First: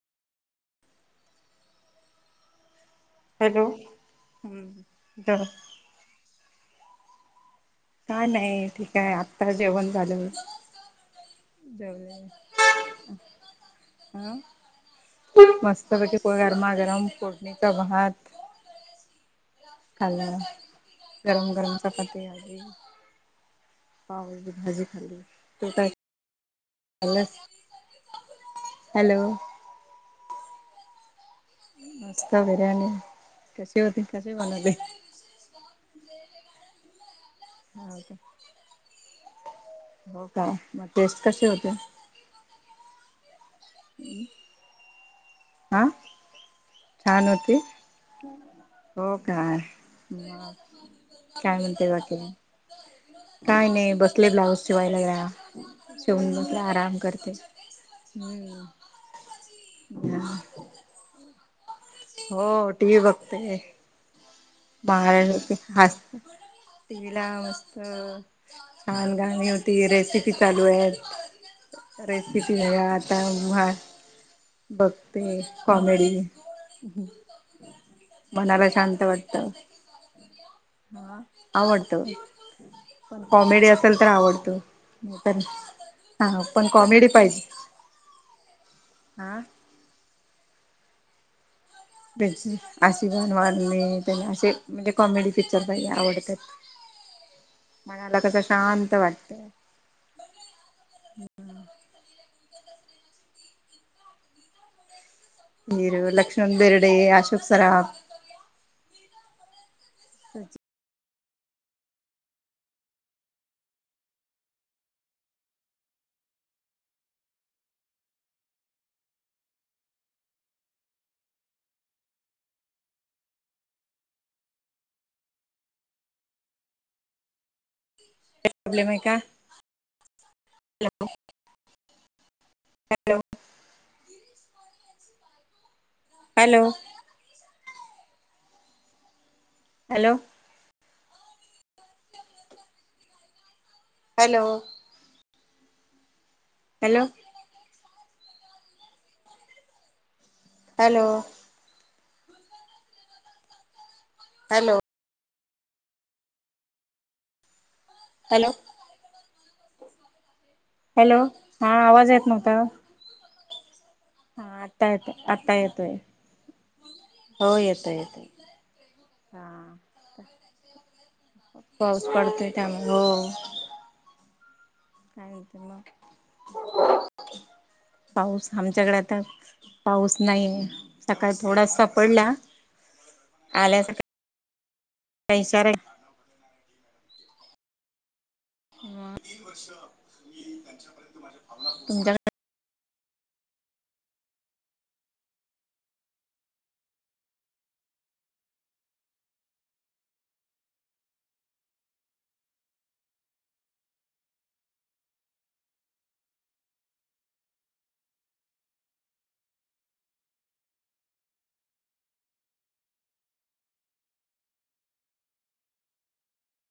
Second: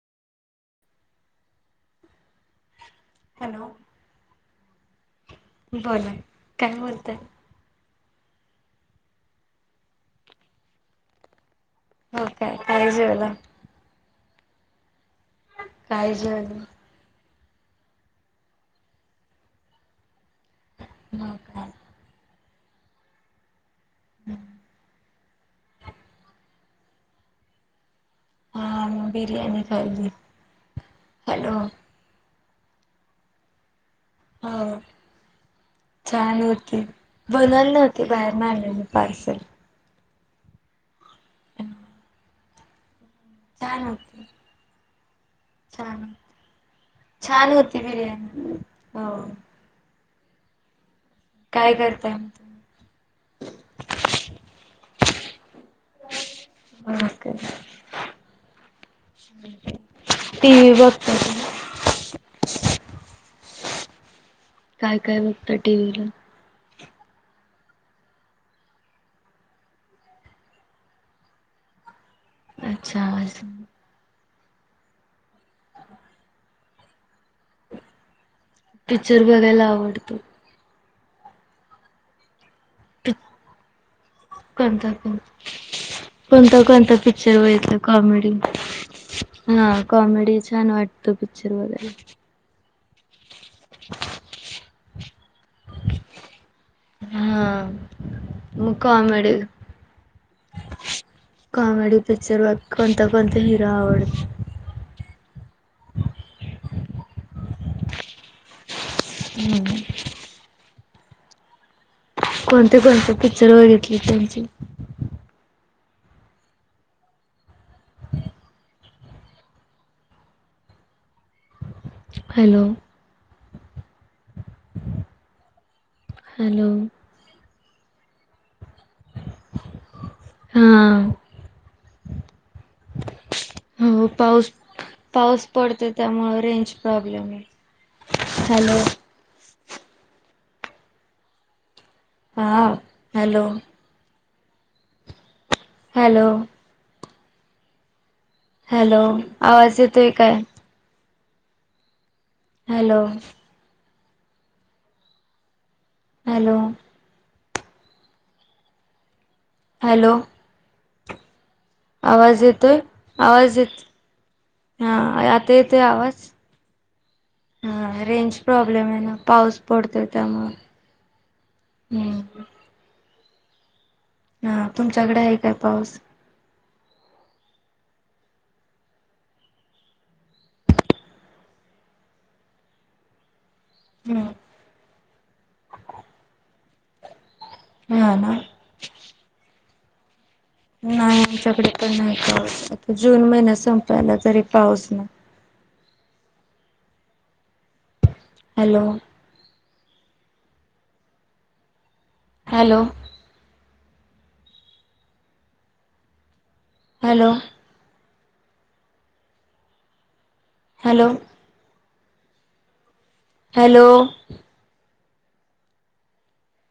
Hello हम्म. काय बोला. काय बोलताय? काय नाय ठीक हाय, आत्ता जेवण झालं. जेवले हो काय काय जेवला हम्म मस्त काय पैकी पो जेवला गरमागरम [unintelligible] नीचा भात खाल्ला हो गरम काय गरम चपाती आणि पावी भाजी भाजी खाल्ली तो काय [unintelligible] हा म हॅलो बिरयानी खाली हॅलो. [unintelligible] आणि कशी होती कशी हो बनवली? छान होती. बनवली हो नव्हती का बाहेर न आणलेली पार्सल. हो का, मग टेस्ट कशे होते? छान होती. हा छान, छान होती बिर्याणी हो. मग काय म्हणते करताय बाकी म? मग काय नाही, बसले ब्लाऊज शिवायलया शिवून म्हंटल आराम करते. नमस्कार हम्म. टीवी बगतय हो टीवी बघते. काय काय बघता महाराष्ट्राची टीव्हीला हास्य टीवी ला मस्त छान गाणी होती, रेसिपी चालू आहेत. [unintelligible] अरे किती [unintelligible] अच्छा आता म्हा बघते कॉमेडी मनाला शांत पिक्चर वाट बघायला आवडतो हा आवडतं. पण पिक् कॉमेडी असेल तर आवडतो कोणता नाही कोणता तर हा कोणता पण कोणता कॉमेडी पिक्चर पाहिजे बघितलाय कॉमेडी? हा कॉमेडी छान वाटतं पिक्चर वगैरे. आशिबान वारले त्यांना असे म्हणजे कॉमेडी पिकच्चर काही आवडतात. हा मनाला कसं शांत मुखमेड. वाटतं. Comedy picture. बघ कोणता कोणता हिरो आवडत. मर लक्ष्मण बेरडे अशोक सराब हम्म. अच्छा. कोणते कोणते पिक्चर बघितली त्यांची.. हॅलो. हॅलो. हा [unintelligible] हो पाऊस पाऊस पडत. त्यामुं हॅलो रेंज प्रॉब्लेम आहे हॅलो. हॅलो. हा hello. Hello. Hello. Hello. Hello आवाज.. hello. Hello. Hello. Hello. Hello. Hello. Hello हा आवाज येत नव्हता व्हय. आवाज येत हा आता आत्ता येते येतोय आवाज? हो येतोय हा येतोय रेंज प्रॉब्लेम आहे ना पाऊस हा पडतोय त्यामुळ पाऊस पडतय त्यामुळे हो. हा तुमच्याकडे आहे काय म्हणते मग पाऊस? पाऊस आमच्याकडे आता. पाऊस नाही सकाळ थोडा सा पडला. आल्यास हम्म [unintelligible] [unintelligible] नाहीं तुमच्याकडे [unintelligible] जून महिन्या संपयला तरी पाऊस नाय. Hello. Hello. Hello. Hello. Hello.